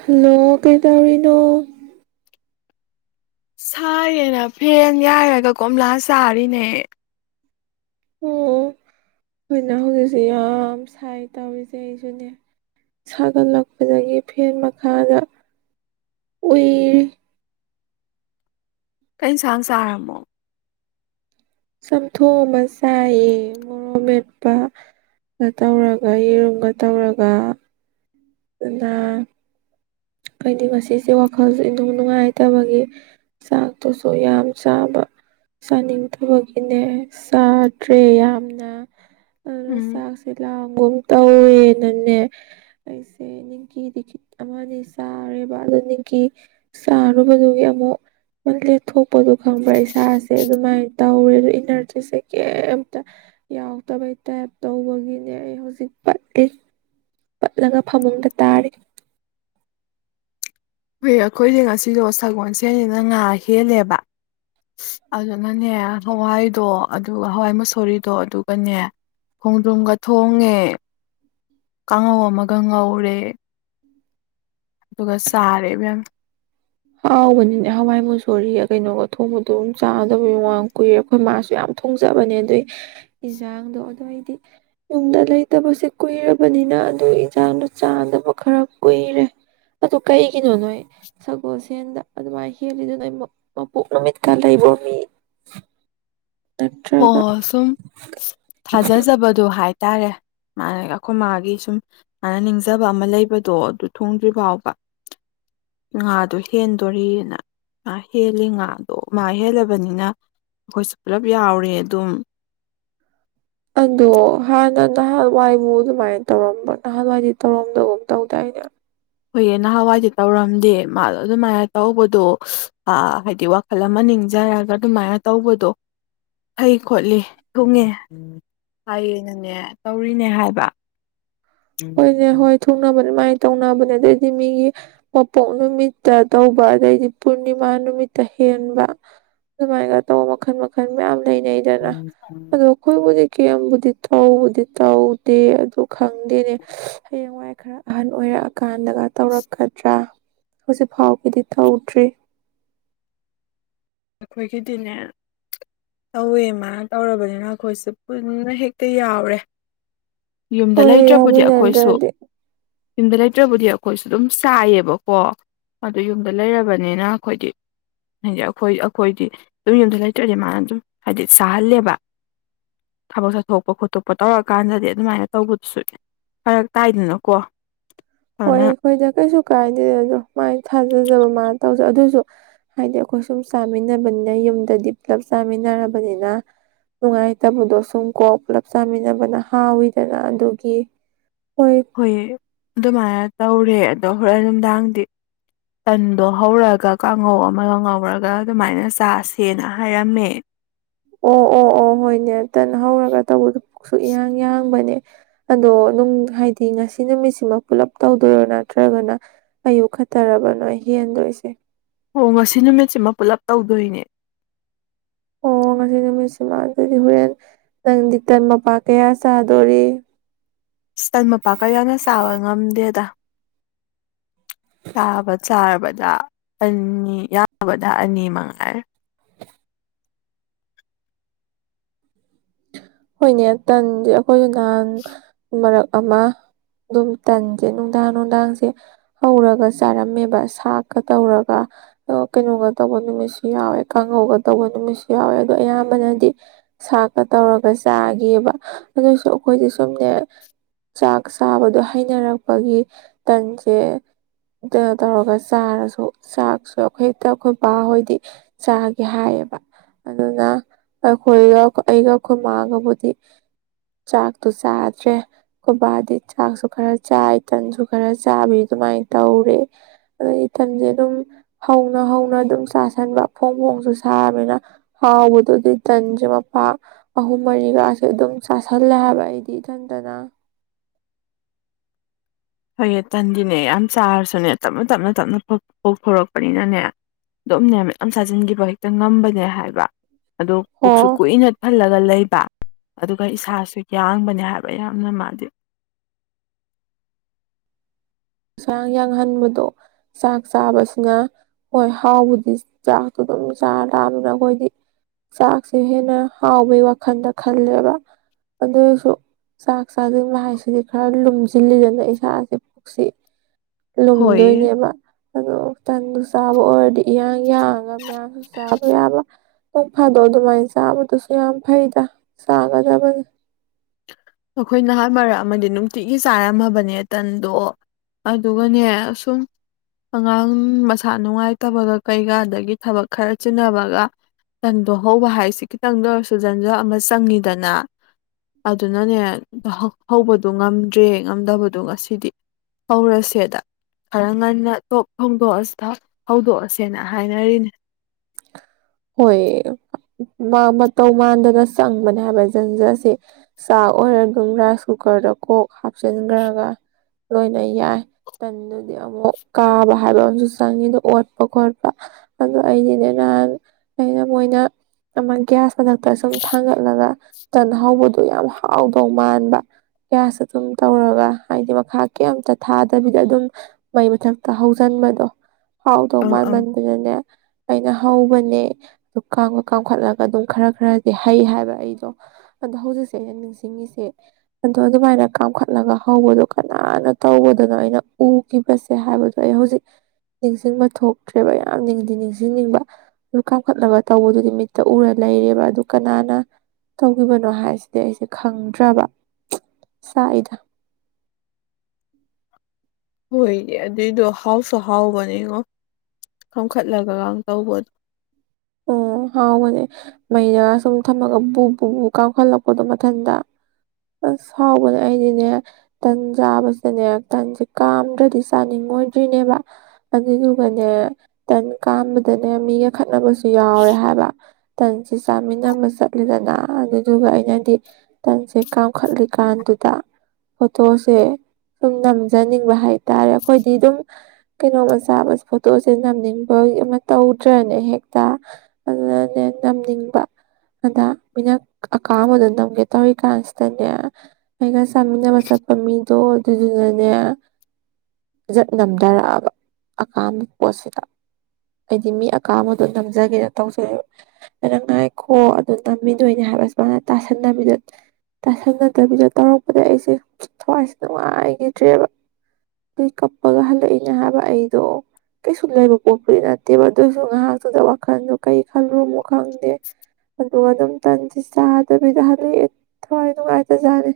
Hello ꯀꯩ ꯇꯧꯔꯤꯅꯣ꯫ ꯁꯥꯥꯏꯌ‌ꯦꯅ ꯐꯦꯟ ꯌꯥꯏꯔꯒ ꯀꯣꯝꯂꯥ ꯆꯥꯔꯤꯅꯦ꯫ ꯑꯣ ꯍꫭꯏꯅ‌ꯦ ꯍꯧꯖꯤꯛꯁꯤ ꯌꯥꯝ ꯁꯥꯏ ꯇꯧꯔꯤꯁꯦ ꯑꯩꯁꯨꯅꯤ ꯁꯥꯒꯠꯂꯛꯄꯗꯒꯤ ꯐꯦꯟ ꯃꯈꯥꯗ ꯎꯏꯔꯤ꯫ ꯀꯩꯟꯁꯥꯡ ꯆꯥꯔꯝꯃꯣ꯫ ꯆꯥꯝꯊꯣꯛ ꯑꯃ ꯆꯥꯏꯌꯦ ꯃꯣꯔꯣꯛ ꯃꯦꯠꯄꯒ ꯇꯧꯔꯒ ꯌꯦꯔꯨꯝꯒ ꯇꯧꯔꯒ꯫ ꯗꯨ ꯅ꯫ ꯑꯩꯗꯨ ꯉꯁꯤꯁꯦ ꯋꯥꯈꯜꯁꯦ ꯏꯅꯨꯡ ꯅꯨꯡꯉꯥꯏꯇꯕꯒꯤ ꯆꯥꯛꯇꯨꯁꯨ ꯌꯥꯝ ꯆꯥꯕ ꯆꯥꯅꯤꯡꯗꯕꯒꯤꯅꯦ ꯆꯥꯗ꯭ꯔꯦ ꯌꯥꯝꯅ꯫ ꯑꯗꯨꯅ ꯎꯝ ꯆꯥꯛꯁ‌ꯦ ꯂꯥꯝ꯫ ꯒꯨꯝ ꯇꯧꯋꯦꯅꯅꯦ ꯑꯩꯁꯦ ꯅꯤꯡꯀꯤꯗꯤ ꯈꯤꯠ ꯑꯃꯅꯤ꯫ ꯆꯥꯔꯦꯕ ꯑꯗꯨ ꯅꯤꯡꯀꯤ ꯆꯥꯔꯨꯕꯗꯨꯒꯤ ꯑꯃꯨꯛ ꯂꯦꯊꯣꯛꯄꯗꫭ ꯈꯪꯕ꯭ꯔꯥ ꯏꯁꯥꯁꯦ ꯑꯗꯨꯃꯥꯏꯅ ꯇꯧꯔꯦ ꯑꯗꯨ ꯏꯅꯔꯖꯤꯁꯦ ꯀꯩꯝꯇ ꯌꯥꯎꯗꯕꯩ ꯇꯥꯏꯞ ꯇꯧꯕꯒꯤꯅꯦ ꯑꯩ ꯍꯧꯖꯤꯛ ꯄꯠꯂꯤ꯫ ꯄꯠꯂꯒ ꯐꯃꯨꯡꯗ ꯇꯥꯔꯤ꯫ ꯑꯈꯣꯏꯗ ꯉꯁꯤꯗꯣ ꯁꯒꯣꯜ ꯁꯦꯟꯅꯤꯅ ꯉꯥ ꯍꯦꯜꯂꯦꯕ ꯑꯗꯨꯅꯅꯦ ꯍꯋꯥꯏꯗꯣ ꯑꯗꯨꯒ ꯍꯋꯥꯏ ꯃꯁꯣꯔꯤꯗꯣ ꯑꯗꯨꯒꯅꯦ ꯈꯣꯡꯗ꯭ꯔꯨꯝꯒ ꯊꯣꯡꯉꯦ ꯀꯥꯡꯉꯧ ꯑꯃꯒ ꯉꯧꯔꯦ꯫ ꯑꯗꯨꯒ ꯆꯥꯔꯦꯕ‌ꯦꯝ꯫ ꯍꯥꯎꯕꯅꯤꯅꯦ ꯍꯋꯥꯏ ꯃꯨꯁꯣꯔꯤꯒ ꯀꯩꯅꯣꯒ ꯊꯣꯡꯕꯗꯣ ꯑꯗꯨꯝ ꯆꯥꯗꯕꯩꯡ ꯀꯨꯏꯔꯦ ꯑꯈꯣꯏ ꯃꯥꯁꯨ ꯌꯥꯝ ꯊꯣꯡꯖꯕꯅꯦ ꯑꯗꯨꯏ ꯌꯦꯟꯖꯥꯡꯗꯣ ꯑꯗꯨꯗ ꯑꯩꯗꯤ ꯌꯨꯝꯗ ꯂꯩꯇꯕꯁꯦ ꯀꯨꯏꯔꯕꯅꯤꯅ ꯑꯗꯨ ꯌꯦꯟꯁꯥꯡꯗꯣ ꯆꯥꯗꯕ ꯈꯔ ꯀꯨꯏꯔꯦ ꯑꯗꯨ ꯀꯩꯒꯤꯅꯣ ꯅꯣꯏ꯫ ꯁꯒꯣꯜꯁꯦꯟꯗ ꯑꯗꯨꯃꯥꯏꯅ ꯍꯦꯜꯂꯤꯗꯨꯅ ꯃꯄꯣꯛ ꯅꯨꯃꯤꯠꯀ ꯂꯩꯕ꯭ꯔꫭ ꯃꯤ꯫ ꯅꯠꯇ꯭ꯔꯒ ꯍꯣꯏ ꯁꯨꯝ ꯊꯥꯖꯖꯕꯗꯣ ꯍꯥꯏ ꯍꯥꯏꯇꯥꯔꯦ ꯃꯥ ꯑꯩꯈꯣꯏ ꯃꯥꯒꯤ ꯁꯨꯝ ꯃꯥꯅ ꯅꯤꯡꯖꯕ ꯑꯃ ꯂꯩꯕꯗꯣ ꯑꯗꯨ ꯊꯨꯡꯗ꯭ꯔꯤ ꯐꯥꯎꯕ ꯉꯥꯗꯣ ꯍꯦꯟꯗꯣꯔꯤꯅ ꯃꯥ ꯍꯦꯜꯂꯤ ꯉꯥꯗꯣ ꯃꯥ ꯍꯦꯜꯂꯕꯅꯤꯅ ꯑꯩꯈꯣꯏꯁꯨ ꯄꯨꯂꯞ ꯌꯥꯎꯔ ꯑꯗꯨꯝ ꯑꯗꯣ ꯍꯥꯟꯅ ꯅꯍꯥꯟꯋꯥꯏꯕꯨ ꯑꯗꯨꯃꯥꯏꯅ ꯇꯧꯔꯝꯕ ꯅꯍꯥꯟꯋꯥꯏꯗꯤ ꯇꯧꯔꯝꯗꯒꯨꯝ ꯇꯧꯗꯥꯏꯅꯦ ꯍꯣꯏꯌꯦ ꯅꯍꯥꯟꯋꯥꯏꯗꯤ ꯇꯧꯔꯝꯗꯦ ꯃꯥꯗꯣ ꯑꯗꯨꯃꯥꯏꯅ ꯇꯧꯕꯗꯣ ꯍꯥꯏꯗꯤ ꯋꯥꯈꯜ ꯑꯃ ꯅꯤꯡꯖꯔꯒ ꯑꯗꯨꯃꯥꯏꯅ ꯇꯧꯕꯗꯣ ꯐꯩ ꯈꯣꯠꯂꯤ ꯊꯨꯡꯉꯦ ꯍꯥꯏꯌꯦꯅꯅꯦ ꯇꯧꯔꯤꯅꯦ ꯍꯥꯏꯕ ꯍꯣꯏꯅꯦꯦ ꯍꯣꯏ ꯊꯨꯅꯕꯅꯦ ꯃꯥꯏ ꯇꯧꯅꯕꯅꯦ ꯑꯗꯩꯗꯤ ꯃꯤꯒꯤ ꯃꯄꯣꯛ ꯅꯨꯃꯤꯠꯇ ꯇꯧꯕ ꯑꯗꯩꯗꯤ ꯄꯨꯔꯅꯤꯃꯥ ꯅꯨꯃꯤꯠꯇ ꯍꯦꯟꯕ ꯑꯗꯨꯃꯥꯏꯅꯒ ꯇꯧꯕ ꯃꯈꯜ ꯃꯈꯜ ꯃꯌꯥꯝ ꯅꯗꯅ ꯑꯗꯣ ꯑꯩꯈꯣꯏꯕꯨꯗꯤ ꯀꯦꯝꯕꯨꯗꯤ ꯇꯧꯕꯗꯤ ꯇꯧꯗꯦ ꯑꯗꯨ ꯈꯪꯗꯦꯅꯦ ꯆꯦꯡꯋꯥꯏ ꯈꯔ ꯑꯍꯟ ꯑꯣꯏꯔꯛꯑꯀꯥꯟꯗꯒ ꯇꯧꯔꯛꯀꯗ꯭ꯔꯥ ꯍꯧꯖꯤꯛ ꯐꯥꯎꯒꯤꯗꯤ ꯇꯧꯗ꯭ꯔꯤ ꯑꯩꯈꯣꯏꯒꯤꯗꯤꯅꯦ ꯇꯧꯋꯦ ꯃꯥꯅ ꯇꯧꯔꯕꯅꯤꯅ ꯑꯩꯈꯣꯏꯁꯦ ꯄꯨꯟꯅ ꯍꯦꯛꯇ ꯌꯥꯎꯔꯦ ꯌꯨꯝꯗ ꯍꯣꯏ ꯂꯩꯇ꯭ꯔꯕꯨꯗꯤ ꯑꯩꯈꯣꯏꯁꯨ ꯌꯥꯎꯃꯤꯟꯅꯗ꯭ꯔꯗꯤ ꯌꯨꯝꯗ ꯂꯩꯇ꯭ꯔꯕꯨꯗꯤ ꯑꯩꯈꯣꯏꯁꯨ ꯑꯗꯨꯝ ꯆꯥꯏꯌꯦꯕꯀꯣ ꯑꯗꯨ ꯌꯨꯝꯗ ꯂꯩꯔꯕꯅꯤꯅ ꯑꯩꯈꯣꯏꯗꯤ ꯍꯥꯏꯗꯤ ꯑꯩꯈꯣꯏ ꯑꯩꯈꯣꯏꯗꯤ ꯌꯨꯝ ꯌꯨꯝꯗ ꯂꯩꯇ꯭ꯔꯗꯤ ꯃꯥꯅ ꯑꯗꯨꯝ ꯍꯥꯏꯗꯤ ꯁꯥꯍꯜꯂꯦꯕ ꯊꯕꯛ ꯆꯠꯊꯣꯛꯄ ꯈꯣꯠꯇꯣꯛꯄ ꯇꯧꯔꯀꯥꯟꯗꯗꯤ ꯑꯗꯨꯃꯥꯏꯅ ꯇꯧꯕꯗꯨꯁꯨ ꯐꯔꯛ ꯇꯥꯏꯗꯅꯀꯣ ꯍꯣꯏ ꯑꯗꯨꯅ ꯑꯩꯈꯣꯏꯗ ꯀꯩꯁꯨ ꯀꯥꯏꯗꯦ ꯑꯗꯣ ꯃꯥꯏ ꯊꯥꯖꯖꯕ ꯃꯥꯅ ꯇꯧ ꯑꯗꯨꯁꯨ ꯍꯥꯏꯗꯤ ꯑꯩꯈꯣꯏ ꯁꯨꯝ ꯆꯥꯃꯤꯟꯅꯕꯅꯤꯅ ꯌꯨꯝꯗꯗꯤ ꯄꯨꯂꯞ ꯆꯥꯃꯤꯟꯅꯔꯕꯅꯤꯅ ꯅꯨꯡꯉꯥꯏꯇꯕꯗꯣ ꯁꯨꯝ ꯀꯣ ꯄꯨꯂꯞ ꯆꯥꯃꯤꯟꯅꯕꯅ ꯍꯥꯎꯋꯤꯗꯅ ꯑꯗꯨꯒꯤ ꯍꯣꯏ ꯑꯗꯨꯃꯥꯏ ꯇꯧꯔꯦ ꯑꯗꯣ ꯍꯣꯔꯦꯟ ꯅꯨꯡꯗꯥꯡꯗꯤ ꯇꯟꯗꯣ ꯍꯧꯔꯒ ꯀꯥꯡꯉꯧ ꯑꯃꯒ ꯉꯧꯔꯒ ꯑꯗꯨꯃꯥꯏꯅ ꯆꯥꯁꯦꯅ ꯍꯥꯏꯔꯝꯃꯦ ꯑꯣ ꯑꯣ ꯑꯣ ꯍꯣꯏꯅꯦꯇꯅ ꯍꯧꯔꯒ ꯇꯧꯕꯗꯨ ꯁꯨꯛ ꯏꯍꯥꯡ ꯌꯥꯍꯥꯡꯕꯅꯦ ꯑꯗꯣ ꯅꯨꯡ ꯍꯥꯏꯗꯤ ꯉꯁꯤ ꯅꯨꯃꯤꯠꯁꯤꯃꯛ ꯄꯨꯂꯞ ꯇꯧꯗꯣꯏꯔꯣ ꯅꯠꯇ꯭ꯔꯒꯅ ꯑꯌꯨꯛ ꯈꯠꯇꯔꯕ ꯅꯣꯏ ꯍꯦꯟꯗꯣꯏꯁꯦ ꯑꯣ ꯉꯁꯤ ꯅꯨꯃꯤꯠꯁꯤꯃ ꯄꯨꯂꯞ ꯇꯧꯗꯣꯏꯅꯦ ꯑꯣ ꯉꯁꯤ ꯅꯨꯃꯤꯠꯁꯤꯃ ꯑꯗꯨꯗꯤ ꯍꯣꯔꯦꯟ ꯅꯪ ꯗꯤ ꯇꯟ ꯃꯄꯥꯛ ꯀꯌꯥ ꯆꯥꯗꯣꯔꯤ ꯏꯁꯇꯟ ꯃꯄꯥꯛꯀ ꯌꯥꯝꯅ ꯆꯥꯕ ꯉꯝꯗꯦꯗ ꯆꯥꯕ ꯆꯥꯕꯗ ꯑꯅꯤ ꯌꯥꯕꯗ ꯑꯅꯤ ꯃꯉꯥꯏ ꯍꯣꯏꯅꯦ ꯇ ꯑꯩꯈꯣꯏ ꯉꯍꯥꯡ ꯃꯔꯛ ꯑꯃ ꯑꯗꯨꯝ ꯇꯟꯁꯦ ꯅꯨꯡꯗꯥꯡ ꯅꯨꯡꯗꯥꯡꯁꯦ ꯍꯧꯔꯒ ꯆꯥꯔꯝꯃꯦꯕ ꯁꯥꯛꯀ ꯇꯧꯔꯒ ꯀꯩꯅꯣꯒ ꯇꯧꯕ ꯅꯨꯃꯤꯠꯁꯨ ꯌꯥꯎꯋꯦ ꯀꯥꯡꯉꯧꯒ ꯇꯧꯕ ꯅꯨꯃꯤꯠꯁꯨ ꯌꯥꯎꯋꯦ ꯑꯗꯣ ꯑꯌꯥꯝꯕꯅꯗꯤ ꯁꯥꯛ ꯇꯧꯔꯒ ꯆꯥꯈꯤꯕ ꯑꯗꯨꯁꯨ ꯑꯩꯈꯣꯏꯗꯤ ꯁꯨꯝꯅꯦ ꯆꯥꯛ ꯆꯥꯕꯗꯣ ꯍꯩꯅꯔꯛꯄꯒꯤ ꯇꯟꯁꯦ ꯀꯩꯅꯣ ꯇꯧꯔꯒ ꯆꯥꯔꯁꯨ ꯆꯥꯛꯁꯨ ꯑꯩꯈꯣꯏ ꯍꯦꯛꯇ ꯑꯩꯈꯣꯏ ꯕꯥꯍꯣꯏꯗꯤ ꯆꯥꯒꯦ ꯍꯥꯏꯌꯦꯕ ꯑꯗꯨꯅ ꯑꯩꯈꯣꯏꯒ ꯑꯩꯒ ꯈꯨꯣꯏꯃꯥꯒꯕꯨꯗꯤ ꯆꯥꯛꯇꯣ ꯆꯥꯗ꯭ꯔꯦ ꯈꯨꯣꯏꯕꯥꯗꯤ ꯆꯥꯛꯁꯨ ꯈꯔ ꯆꯥꯏ ꯇꯟꯁꯨ ꯈꯔ ꯆꯥꯕꯤ ꯑꯗꯨꯃꯥꯏꯅ ꯇꯧꯔꯦ ꯑꯗꯩꯊꯟꯁꯦ ꯑꯗꯨꯝ ꯍꯧꯅ ꯍꯧꯅ ꯑꯗꯨꯝ ꯆꯥꯁꯟꯕ ꯐꯣꯡ ꯐꯣꯡꯁꯨ ꯁꯥꯕꯅꯤꯅ ꯍꯥꯎꯕꯗꯨꯗꯤ ꯇꯟꯁꯦ ꯂꯨꯄꯥ ꯑꯍꯨꯝ ꯃꯔꯤꯒꯥꯁꯦ ꯑꯗꯨꯝ ꯆꯥꯥꯁꯜꯂꯦ ꯍꯥꯏꯕ ꯑꯩꯗꯤ ꯏꯊꯟꯇꯅ ꯍꯣꯏꯌꯦ ꯇꯟꯒꯤꯅꯦ ꯌꯥꯝ ꯆꯥꯔꯁꯨꯅꯦ ꯇꯞꯅ ꯇꯞꯅ ꯇꯞꯅ ꯄꯣꯛꯊꯣꯔꯛꯄꯅꯤꯅꯅꯦ ꯑꯗꯨꯝꯅꯦ ꯃ ꯌꯥꯝ ꯆꯥꯁꯤꯟꯈꯤꯕ ꯍꯦꯛꯇ ꯉꯝꯕꯅꯦ ꯍꯥꯏꯕ ꯑꯗꯣ ꯑꯣ ꯀꯛꯁꯨ ꯀꯨꯏꯅ ꯊꯜꯂꯒ ꯂꯩ ꯑꯗꯨꯒ ꯏꯁꯥꯁꯨ ꯌꯥꯡꯕꯅꯦ ꯍꯥꯏꯕ ꯌꯥꯝꯅ ꯃꯥꯜꯂꯤ ꯍꯁꯥꯡ ꯌꯥꯡꯍꯟꯕꯗꯣ ꯆꯥꯛ ꯆꯥꯕꯁꯤꯅ ꯍꯣꯏ ꯍꯥꯎꯕꯗꯤ ꯆꯥꯛꯇꯣ ꯑꯗꯨꯝ ꯆꯥꯔꯔꯛꯑꯅꯤꯅ ꯑꯩꯈꯣꯏꯗꯤ ꯆꯥꯛꯁꯦ ꯍꯦꯟꯅ ꯍꯥꯎꯕꯩ ꯋꯥꯈꯜꯗ ꯈꯜꯂꯦꯕ ꯑꯗꯨꯁꯨ ꯆꯥꯛ ꯆ ꯃꯍ ꯍꯥꯏꯁꯤꯗꯤ ꯈꯔ ꯂ ꯆꯤꯜꯂꯤꯖꯅ ꯏꯁꯥꯁꯦ ꯄꯨꯣꯛꯁꯤ ꯍꯣꯏꯌꯦ ꯂꯨꯝꯗꯣꯏꯅꯦꯕ ꯑꯗꯨ ꯇꯪꯗꯨ ꯆꯥꯕ ꯑꯣꯏꯔꯗꯤ ꯏꯟ ꯏꯒ ꯃꯁꯨ ꯁꯥꯕ ꯋꯥ ꯄꯨꯡ ꯐꯩꯗꯣ ꯑꯗꯨꯃꯥꯏꯅ ꯆꯥꯕꯗꯁꯨ ꯌꯥꯝ ꯐꯩꯗ ꯆꯥꯒꯗꯕꯅꯤ ꯑꯩꯈꯣꯏ ꯅꯍꯥꯟ ꯃꯔꯛ ꯑꯃꯗꯤ ꯅꯨꯡꯇꯤꯛꯒꯤ ꯆꯥꯔꯝꯃꯕꯅꯦ ꯇꯟꯗꯣ ꯑꯗꯨꯒꯅꯦ ꯁꯨꯝ ꯑꯉꯥꯡ ꯃꯁꯥ ꯅꯨꯡꯉꯥꯏꯇꯕꯒ ꯀꯩꯒ ꯑꯗꯒꯤ ꯊꯕꯛ ꯈꯔ ꯆꯤꯟꯅꯕꯒ ꯇꯟꯗꯣ ꯍꯧꯕ ꯍꯥꯏꯁꯤ ꯈꯤꯇꯪꯗ ꯑꯣꯏꯔꯁꯨ ꯖꯟꯖ ꯑꯃ ꯆꯪꯉꯤꯗꯅ ꯑꯗꯨꯅꯅꯦ ꯍꯧꯕꯗꯨ ꯉꯝꯗ꯭ꯔꯦ ꯉꯝꯗꯕꯗꯣ ꯉꯁꯤꯗꯤ ꯍꯧꯔꯁꯦꯗ ꯈꯔ ꯉꯟꯅ ꯊꫭꯛ ꯊꫭꯡꯗꯣꯛꯑ ꯍꯧꯗꯣꯛꯑꯁꯦꯅ ꯍꯥꯏꯅꯔꯤꯅꯦ ꯍꯣꯏ ꯃꯥ ꯃꯇꯧ ꯃꯥꯟꯗꯅ ꯆꯪꯕꯅꯦ ꯍꯥꯏꯕ ꯖꯟꯖ ꯁꯦ ꯆꯥꯛ ꯑꯣꯏꯔ ꯑꯗꯨꯝ ꯔꯥꯏꯁ ꯀꯨꯀꯔꯗ ꯀꯣꯛ ꯍꯥꯞꯆꯟꯒ꯭ꯔꯒ ꯂꯣꯏꯅ ꯌꯥꯏ ꯇꯟꯗꯨꯗꯤ ꯑꯃꯨꯛ ꯀꯥꯕ ꯍꯥꯏꯕ ꯑꯃꯁꯨ ꯆꯪꯉꯤꯗꫭ ꯑꯣꯠꯄ ꯈꯣꯠꯄ ꯑꯗꫭ ꯑꯩꯗꯤꯅꯦ ꯅꯍꯥꯟ ꯑꯩꯅ ꯃꯣꯏꯅ ꯑꯃ ꯒꯌꯥꯁ ꯃꯊꯛꯇ ꯁꯨꯝ ꯊꯥꯡꯒꯠꯂꯒ ꯇꯟ ꯍꯧꯕꯗꯣ ꯌꯥꯝ ꯍꯥꯎꯗꯧ ꯃꯥꯟꯕ ꯒꯤꯒꯌꯥꯁꯇ ꯑꯗꯨꯨꯝ ꯇꯧꯔꯒ ꯍꯥꯏꯗꯤ ꯃꯈꯥ ꯀꯩꯝꯇ ꯊꯥꯗꯕꯤꯗ ꯑꯗꯨꯝ ꯃꯩ ꯃꯊꯛꯇ ꯍꯧꯁꯤꯟꯕꯗꯣ ꯍꯥꯎꯗꯧ ꯑꯪ ꯃꯥꯟ ꯑꯪ ꯃꯟꯒꯤꯗꯅ ꯑꯩꯅ ꯍꯧꯕꯅꯦ ꯑꯗꯨ ꯀꯥꯝꯒ ꯀꯥꯝꯈꯠꯂꯒ ꯑꯗꯨꯝ ꯈꯔ ꯈꯔꯗꯤ ꯍꯩ ꯍꯥꯏꯕ ꯑꯩꯗꯣ ꯑꯗꯣ ꯍꯧꯖꯤꯛꯁꯦ ꯑꯩꯅ ꯅꯤꯡꯁꯤꯡꯉꯤꯁꯦ ꯑꯗꯨꯏ ꯗꯨꯃꯥꯏꯅ ꯀꯥꯝꯈꯠꯂꯒ ꯍꯧꯕꯗꯣ ꯀꯅꯥꯅ ꯇꯧꯕꯗꯅꯣ ꯑꯩꯅ ꯎꯈꯤꯕꯁꯦ ꯍꯥꯏꯕꯗꯣ ꯑꯩ ꯍꯧꯖꯤꯛ ꯅꯤꯡꯁꯤꯡꯕ ꯊꯣꯛꯇ꯭ꯔꯦꯕ ꯌꯥꯝ ꯅꯤꯡꯗꯤ ꯅꯤꯡꯁꯤꯡꯅꯤꯡꯕ ꯀꯥꯝꯈꯠꯂꯒ ꯇꯧꯕꯗꯨꯗꯤ ꯃꯤꯠꯇ ꯎꯔ ꯂꯩꯔꯦꯕ ꯑꯗꯨ ꯀꯅꯥꯅ ꯇꯧꯈꯤꯕꯅꯣ ꯍꯥꯏꯁꯤꯗꯤ ꯑꯩꯁꯦ ꯈꯪꯗ꯭ꯔꯕ ꯆꯥꯛꯏꯗ ꯍꯣꯏꯅꯦ ꯑꯗꯨꯏꯗꯣ ꯍꯥꯎꯁꯨ ꯍꯥꯎꯕꯅꯤꯉꯣ ꯀꯝꯈꯠꯂꯒ ꯒꯥꯟ ꯇꯧꯕꯗꯣ ꯑꯣ ꯍꯥꯎꯕꯅꯦ ꯃꯩꯩꯅ ꯁꯨꯝ ꯊꯝꯃꯒ ꯕꯨ ꯕꯨꯕꯨ ꯀꯥꯝꯈꯠꯂꯛꯄꯗꯣ ꯃꯊꯟꯗ ꯑꯁ ꯍꯥꯎꯕꯅꯦ ꯑꯩꯗꯤꯅꯦ ꯇꯟ ꯆꯥꯕꯁꯤꯅꯦ ꯇꯟꯁꯦ ꯀꯥꯝꯗ꯭ꯔꯗꯤ ꯆꯥꯅꯤꯡꯉꯣꯏꯗ꯭ꯔꯤꯅꯦꯕ ꯑꯗꯨꯗꯨꯒꯅꯦ ꯇꯟ ꯀꯥꯝꯕꯗꯅꯦ ꯃꯤꯒ ꯈꯠꯅꯕꯁꯨ ꯌꯥꯎꯔꯦ ꯍꯥꯏꯕ ꯇꯟꯁꯦ ꯆꯥꯃꯤꯟꯅꯕ ꯆꯠꯂꯦꯗꯅ ꯑꯗꯨꯗꯨꯒ ꯑꯩꯅꯗꯤ ꯇꯟꯁꯦ ꯀꯥꯝꯈꯠꯂꯤ ꯀꯥꯟꯗꯨꯗ ꯐꯣꯇꯣꯁꯦ ꯁꯨꯝ ꯅꯝꯖꯅꯤꯡꯕ ꯍꯥꯏꯇꯥꯔꯦ ꯑꯩꯈꯣꯏꯗꯤ ꯑꯗꯨꯝ ꯀꯩꯅꯣꯝꯃ ꯆꯥꯕꯁꯦ ꯐꯣꯇꯣꯁꯦ ꯅꯝꯖꯅꯤꯡꯕ ꯑꯃ ꯇꯧꯗ꯭ꯔꯅꯦ ꯍꯦꯛ ꯇ ꯑꯗꯨꯅꯅꯦ ꯅꯝꯅꯤꯡꯕ ꯑꯗ ꯃꯤꯅ ꯑꯀꯥꯝꯕꯗꯣ ꯅꯝꯒꯦ ꯇꯧꯔꯤꯀꯥꯟꯁꯤꯗꯅꯦ ꯑꯩꯒ ꯆꯥꯃꯤꯟꯅꯕ ꯆꯠꯄ ꯃꯤꯗꯣ ꯑꯗꯨꯗꯨꯅꯅꯦ ꯖꯛ ꯅꯝꯙꯔꯛꯑꯕ ꯑꯀꯥꯝꯕ ꯄꯣꯠꯁꯤꯗ ꯑꯩꯗꯤ ꯃꯤ ꯑꯀꯥꯝꯕꯗ ꯑꯗꯨ ꯅꯝꯖꯒꯦꯅ ꯇꯧꯖꯩꯕ ꯑꯩꯅ ꯉꯥꯏꯈꯣ ꯑꯗꯨ ꯅꯝꯒꯤꯗꯣꯏꯅꯦ ꯍꯥꯏꯕ ꯑꯁ ꯃꯥꯅ ꯇꯥꯁꯟꯅꯕꯤꯗ ꯇꯥꯁꯟꯅꯗꯕꯤꯗ ꯇꯧꯔꯛꯄꯗ ꯑꯩꯁꯦ ꯊꯋꯥꯏꯁꯦ ꯅꯨꯡꯉꯥꯏꯘꯤꯗ꯭ꯔꯦꯕ ꯑꯗꯨꯏ ꯀꯞꯄꯒ ꯍꯜꯂꯛꯏꯅꯦ ꯍꯥꯏꯕ ꯑꯩꯗꯣ ꯀꯩꯁꯨꯛ ꯂꯩꯕ ꯄꯣꯠꯄꯨꯗꯤ ꯅꯠꯇꯦꯕ ꯑꯗꯨ ꯑꯣꯏꯁꯨ ꯉꯥꯏꯍꯥꯛ ꯗꯨꯗ ꯋꯥꯈꯟꯗꯣ ꯀꯩ ꯈꯟ ꯔꯨꯃꯨꯛ ꯈꯪꯗꯦ ꯑꯗꯨꯒ ꯑꯗꯨꯝ ꯇꯟꯁꯤ ꯆꯥꯗꯕꯤꯗ ꯍꯜꯂꯛꯑꯦ ꯊꯋꯥꯏ ꯅꯨꯡꯉꯥꯏꯇ ꯖꯥꯠꯅꯤ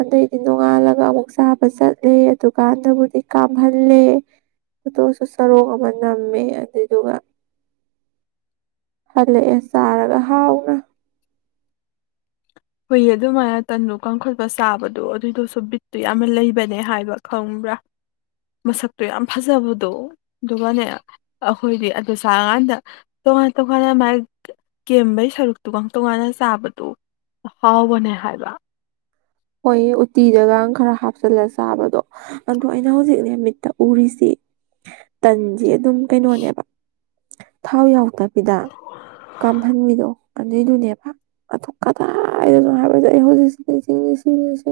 ꯑꯗꯨꯏꯗꯤ ꯅꯣꯡꯉꯥꯜꯂꯒ ꯑꯃꯨꯛ ꯆꯥꯕ ꯆꯠꯂꯦ ꯑꯗꯨꯀꯥꯟꯗꯕꯨꯗꯤ ꯀꯥꯝꯍꯜꯂꯦ ꯐꫭꯇꯣꯁꯨ ꯆꯔꯣꯛ ꯑꯃ ꯅꯝꯃꯦ ꯑꯗꯨꯗꯨꯒ ꯍꯜꯂꯛꯑꯦ ꯆꯥꯔꯒ ꯍꯔꯥꯎꯅ ꯀꯨꯏꯔꯦ ꯑꯗꯨꯃꯥꯏꯅ ꯇꯟꯗꯨꯨ ꯀꯥꯝꯈꯠꯄ ꯆꯥꯕꯗꯣ ꯑꯗꯨꯗꯨꯁꯨ ꯕꯤꯠꯇꯨ ꯌꯥꯝꯅ ꯂꯩꯕꯅꯦ ꯍꯥꯏꯕ ꯈꯪꯕ꯭ꯔꯥ ꯃꯁꯛꯇꯣ ꯌꯥꯝ ꯐꯖꯕꯗꯣ ꯑꯗꯨꯒꯅꯦ ꯑꯩꯈꯣꯏꯗꯤ ꯑꯗꯨ ꯆꯥꯔꯀꯥꯟꯗ ꯇꯣꯉꯥꯟꯅ ꯇꯣꯉꯥꯟꯅ ꯃꯥꯥꯏ ꯀꯦꯝꯕꯩ ꯁꯔꯨꯛꯇꯨꯒ ꯇꯣꯉꯥꯟꯅ ꯆꯥꯕꯗꯣ ꯍꯥꯎꯕꯅꯦ ꯍꯥꯏꯕꯥ ꯍꯣꯏ ꯎꯇꯤꯗꯒ ꯈꯔ ꯍꯥꯞꯆꯜꯂ ꯆꯥꯕꯗꯣ ꯑꯗꯣ ꯑꯩꯅ ꯍꯧꯖꯤꯛꯅꯦ ꯃꯤꯠꯇ ꯎꯔꯤꯁꯤ ꯇꯟꯁꯤ ꯑꯗꯨꯝ ꯀꯩꯅꯣꯅꯦꯕ ꯊꯥꯎ ꯌꯥꯎꯗꯕ ꯗ ꯀꯥꯝꯍꯟꯕꯤꯗꯣ ꯑꯗꯨꯏꯗꯨꯅꯦꯕ ꯑꯗꯨ ꯀꯗꯥꯏꯗꯅꯣ ꯍꯥꯏꯕꯁꯦ ꯑꯩ ꯍꯧꯖꯤꯛꯁꯦ ꯅꯤꯁꯤꯡꯉꯤꯁꯦ ꯁꯤꯒꯤꯁꯤ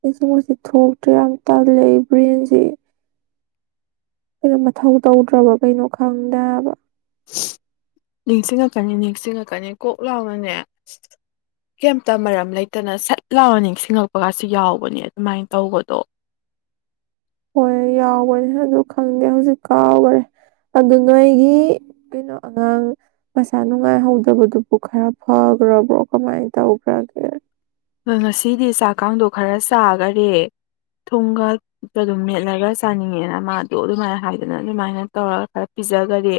ꯅꯤꯡꯁꯤꯡꯕꯁꯦ ꯊꯣꯛꯇ꯭ꯔ ꯍꯥꯏꯕ ꯌꯥꯝ ꯇꯥꯜꯂꯦ ꯑꯩꯒꯤ ꯕ꯭ꯔꯦꯟꯁꯤ ꯀꯩꯅꫭ ꯃꯊꯧ ꯇꯧꯗ꯭ꯔꯕ ꯀꯩꯅꯣ ꯈꯪꯗꯦ ꯍꯥꯏꯕ ꯅꯤꯡꯁꯤꯡꯉꯛꯀꯅꯤ ꯅꯤꯡꯁꯤꯡꯉꯛꯀꯅꯤ ꯀꯣꯛ ꯂꯥꯎꯅꯅꯦ ꯀꯩꯝꯇ ꯃꯔꯝ ꯂꯩꯇꯅ ꯁꯠ ꯂꯥꯎꯅ ꯅꯤꯡꯁꯤꯡꯉꯛꯄꯒꯁꯨ ꯌꯥꯎꯕꯅꯦ ꯑꯗꯨꯃꯥꯏꯅ ꯇꯧꯕꯗꯣ ꯍꯣꯏ ꯌꯥꯎꯕꯅꯤ ꯑꯗꯨ ꯈꯪꯗꯦ ꯍꯧꯖꯤꯛ ꯀꯥꯎꯒꯔꯦ ꯑꯗꯨ ꯅꯣꯏꯒꯤ ꯀꯩꯅꯣ ꯑꯉꯥꯡ ꯃꯩꯁꯥ ꯅꯨꯡꯉꯥꯏꯍꯧꯗꯕꯗꯨꯕꯨ ꯈꯔ ꯐꯒ꯭ꯔꯕ꯭ꯔꯣ ꯀꯃꯥꯏꯅ ꯇꯧꯒ꯭ꯔꯒꯦ ꯑ ꯉꯁꯤꯗꯤ ꯆꯥꯛ ꯀꯥꯡꯗꯣ ꯈꯔ ꯆꯥꯈꯔꯦ ꯊꯨꯝꯒ ꯑꯗꯨꯝ ꯃꯦꯠꯂꯒ ꯆꯥꯅꯤꯡꯉꯦꯅ ꯃꯥꯗꯣ ꯑꯗꯨꯃꯥꯏꯅ ꯍꯥꯏꯗꯅ ꯑꯗꯨꯃꯥꯏꯅ ꯇꯧꯔꯒ ꯈꯔ ꯄꯤꯖꯈꯔꯦ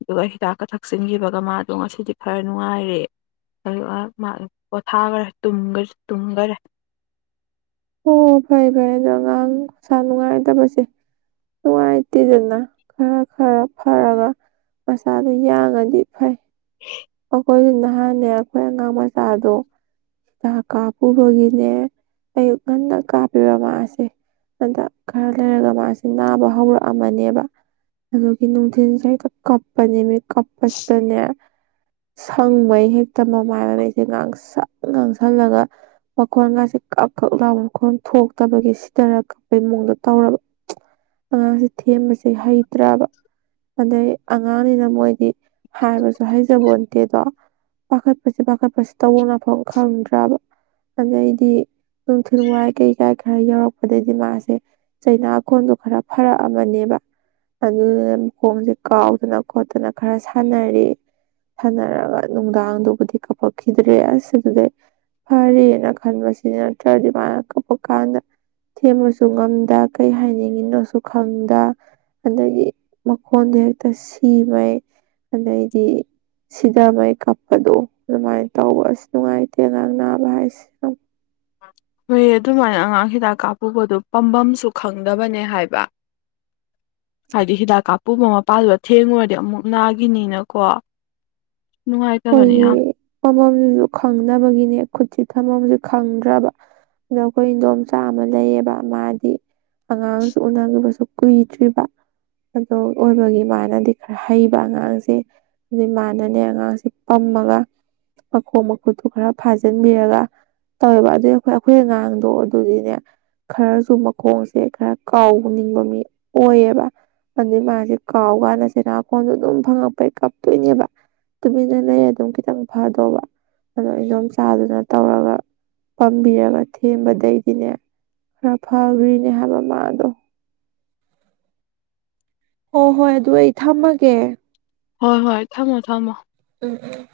ꯑꯗꯨꯒ ꯍꯤꯗꯥꯛꯀ ꯊꯛꯆꯤꯟꯈꯤꯕꯒ ꯃꯥꯗꯣ ꯉꯁꯤꯗꯤ ꯈꯔ ꯅꯨꯡꯉꯥꯏꯔꯦ ꯑꯗꯨꯒ ꯃꯥ ꯄꯣꯊꯥꯒ꯭ꯔꯦ ꯇꯨꯝꯒꯁꯨ ꯇꯨꯝꯒꯔꯦ ꯑꯣ ꯐꯩ ꯐꯩ ꯑꯗꯣ ꯑꯉꯥꯡ ꯃꯁꯥ ꯅꯨꯡꯉꯥꯏꯇꯕꯁꯦ ꯅꯨꯡꯉꯥꯏꯇꯦꯗꯅ ꯈꯔ ꯈꯔ ꯐꯔꯒ ꯃꯁꯥꯗꫭ ꯌꯥꯡꯉꯗꯤ ꯐꯩ ꯑꯈꫭꯏꯒꯤ ꯅ ꯅꯍꯥꯟꯅꯦ ꯑꯩꯈꯣꯏ ꯑꯉꯥꯡ ꯃꯆꯥꯗꯣ ꯍꯤꯗꯥꯛ ꯀꯥꯞꯄꯨꯕꯒꯤꯅꯦ ꯑꯌꯨꯛ ꯉꯟꯅ ꯀꯥꯞꯄꯦꯕ ꯃꯥꯁꯦ ꯍꯟꯗꯛ ꯈꯔ ꯂꯩꯔꯒ ꯃꯥꯁꯦ ꯅꯥꯕ ꯍꯧꯔꯛ ꯑꯝꯃꯅꯦꯕ ꯑꯗꯨꯒꯤ ꯅꯨꯡꯊꯤꯟꯁꯦ ꯍꯦꯛꯇ ꯀꯞꯄꯅꯦꯃꯤ ꯀꯄꯁꯤꯗꯅꯦ ꯁꯪꯕꯩ ꯍꯦꯛꯇ ꯃꯃꯥꯏ ꯃꯃꯤꯠꯁꯦ ꯉꯥꯡꯁꯪ ꯉꯥꯡꯁꯜꯂꯒ ꯃꯈꯣꯟꯒꯥꯁꯦ ꯀꯛ ꯀꯛ ꯂꯥꯎ ꯃꯈꯣꯟ ꯊꯣꯛꯇꯕꯒꯤ ꯁꯤꯊꯔ ꯀꯛꯄꯩ ꯃꯑꯣꯡꯗꯣ ꯇꯧꯔꯕ ꯑꯉꯥꯡꯁꯦ ꯊꯦꯝꯕꯁꯦ ꯍꯩꯇ꯭ꯔꯕ ꯑꯗꯩ ꯑꯉꯥꯡꯅꯤꯅ ꯃꯣꯏꯗꯤ ꯍꯥꯏꯕꯁꯨ ꯍꯩꯖꯕꯣꯟ ꯇꯦꯗꯣ ꯄꯥꯈꯠꯄꯁꯦ ꯄꯥꯈꯠꯄꯁꯦ ꯇꯧꯚꯝ ꯂꯥꯛꯐꯝ ꯈꯪꯗ꯭ꯔꯕ ꯑꯗꯩꯗꯤ ꯅꯨꯡꯊꯤꯜ ꯋꯥꯏ ꯀꯩꯀꯥꯏ ꯈꯔ ꯌꯧꯔꯛꯄꯗꯩꯗꯤ ꯃꯥꯁꯦ ꯆꯩꯅꯥꯀꯣꯟꯗꯣ ꯈꯔ ꯐꯔꯛ ꯑꯝꯃꯅꯦꯕ ꯑꯗꯨꯅ ꯃꯈꯣꯡꯁꯦ ꯀꯥꯎꯗꯅ ꯈꯣꯠꯇꯅ ꯈꯔ ꯁꯥꯟꯅꯔꯦ ꯁꯥꯟꯅꯔꯒ ꯅꯨꯡꯗꯥꯡꯗꯨꯕꯨꯗꯤ ꯀꯞꯄꯛꯈꯤꯗ꯭ꯔꯦ ꯑꯁ ꯑꯗꯨꯗ ꯐꯔꯦꯅ ꯈꯪꯕꯁꯤ ꯅꯠꯇ꯭ꯔꯗꯤ ꯃꯥꯅ ꯀꯞꯄꯀꯥꯟꯗ ꯊꯦꯝꯕꯁꯨ ꯉꯝꯗ ꯀꯩ ꯍꯥꯏꯅꯤꯡ ꯃꯤꯅꯣꯁꯨ ꯈꯪꯗ ꯑꯗꯩꯗꯒꯤ ꯃꯈꯣꯟꯗꯣ ꯍꯦꯛꯇ ꯁꯤꯃꯩ ꯑꯗꯩꯗꯤ ꯁꯤꯗ ꯃꯩ ꯀꯞꯄꯗꯣ ꯑꯗꯨꯃꯥꯏꯅ ꯇꯧꯕ ꯑꯁ ꯅꯨꯡꯉꯥꯏꯇꯦ ꯑꯥꯡ ꯅꯥꯕ ꯍꯥꯏꯁꯤ ꯍꯣꯏ ꯑꯗꯨꯃꯥꯏꯅ ꯑꯉꯥꯡ ꯍꯤꯗꯥꯛ ꯀꯥꯞꯄꯨꯕꯗꯣ ꯄꯥꯝꯕꯝꯁꯨ ꯈꯪꯗꯕꯅꯦ ꯍꯥꯏꯕ ꯍꯥꯏꯗꯤ ꯍꯤꯗꯥꯛ ꯀꯥꯞꯄꯨꯕ ꯃꯄꯥꯗꯣ ꯊꯦꯡꯉꯨꯔꯗꯤ ꯑꯃꯨꯛ ꯅꯥꯘꯤꯅꯤꯅꯀꯣ ꯍꯣꯏꯌꯦ ꯃꯃꯝꯗꯁꯨ ꯈꯪꯅꯕꯒꯤꯅꯦ ꯈꯨꯠ ꯊꯝꯕꯝꯁꯦ ꯈꯪꯗ꯭ꯔꯕ ꯑꯗꯣ ꯑꯩꯈꯣꯏ ꯏꯗꯣꯝꯆꯥ ꯑꯃ ꯂꯩꯌꯦꯕ ꯃꯥꯗꯤ ꯑꯉꯥꯡꯁꯨ ꯎꯅꯈꯤꯕꯁꯨ ꯀꯨꯏꯗ꯭ꯔꯤꯕ ꯑꯗꯨ ꯑꯣꯏꯕꯒꯤ ꯃꯥꯅꯗꯤ ꯈꯔ ꯍꯩꯕ ꯑꯉꯥꯡꯁꯦ ꯑꯗꯩ ꯃꯥꯅꯅꯦ ꯑꯉꯥꯡꯁꯦ ꯄꯝꯃꯒ ꯃꯈꯣꯡ ꯃꯈꯨꯠꯇꯨ ꯈꯔ ꯐꯥꯖꯤꯟꯕꯤꯔꯒ ꯇꯧꯋꯦꯕ ꯑꯗꯨ ꯑꯩꯈꯣꯏ ꯑꯩꯈꯣꯏ ꯑꯉꯥꯡꯗꯣ ꯑꯗꯨꯗꯤꯅꯦ ꯈꯔꯁꯨ ꯃꯈꯣꯡꯁꯦ ꯈꯔ ꯀꯥꯎꯅꯤꯡꯕ ꯃꯤ ꯑꯣꯏꯌꯦꯕ ꯑꯗꯨꯩ ꯃꯥꯁꯦ ꯀꯥꯎꯀꯥꯟꯗ ꯆꯩꯅꯥꯈꯣꯟꯗꯣ ꯑꯗꯨꯝ ꯐꯪꯉꯛꯄꯩ ꯀꯥꯞꯇꯣꯏꯅꯦꯕ ꯑꯗꯨꯝ ꯈꯤꯇꯪ ꯐꯗꯧꯕ ꯑꯗꯣ ꯏꯖꯣꯝ ꯆꯥꯗꯨꯅ ꯇꯧꯔꯒ ꯄꯥꯝꯕꯤꯔꯒ ꯊꯦꯝꯕꯗꯩꯗꯤꯅꯦ ꯈꯔ ꯐꯈ꯭ꯔꯤꯅꯦ ꯍꯥꯏꯕ ꯃꯥꯗꯣ ꯍꯣ ꯍꯣꯏ ꯑꯗꯨ ꯑꯩ ꯊꯝꯃꯒꯦ ꯍꯣꯏ ꯍꯣꯏ ꯊꯝꯃꯣ ꯊꯝꯃꯣ ꯎꯝ ꯎ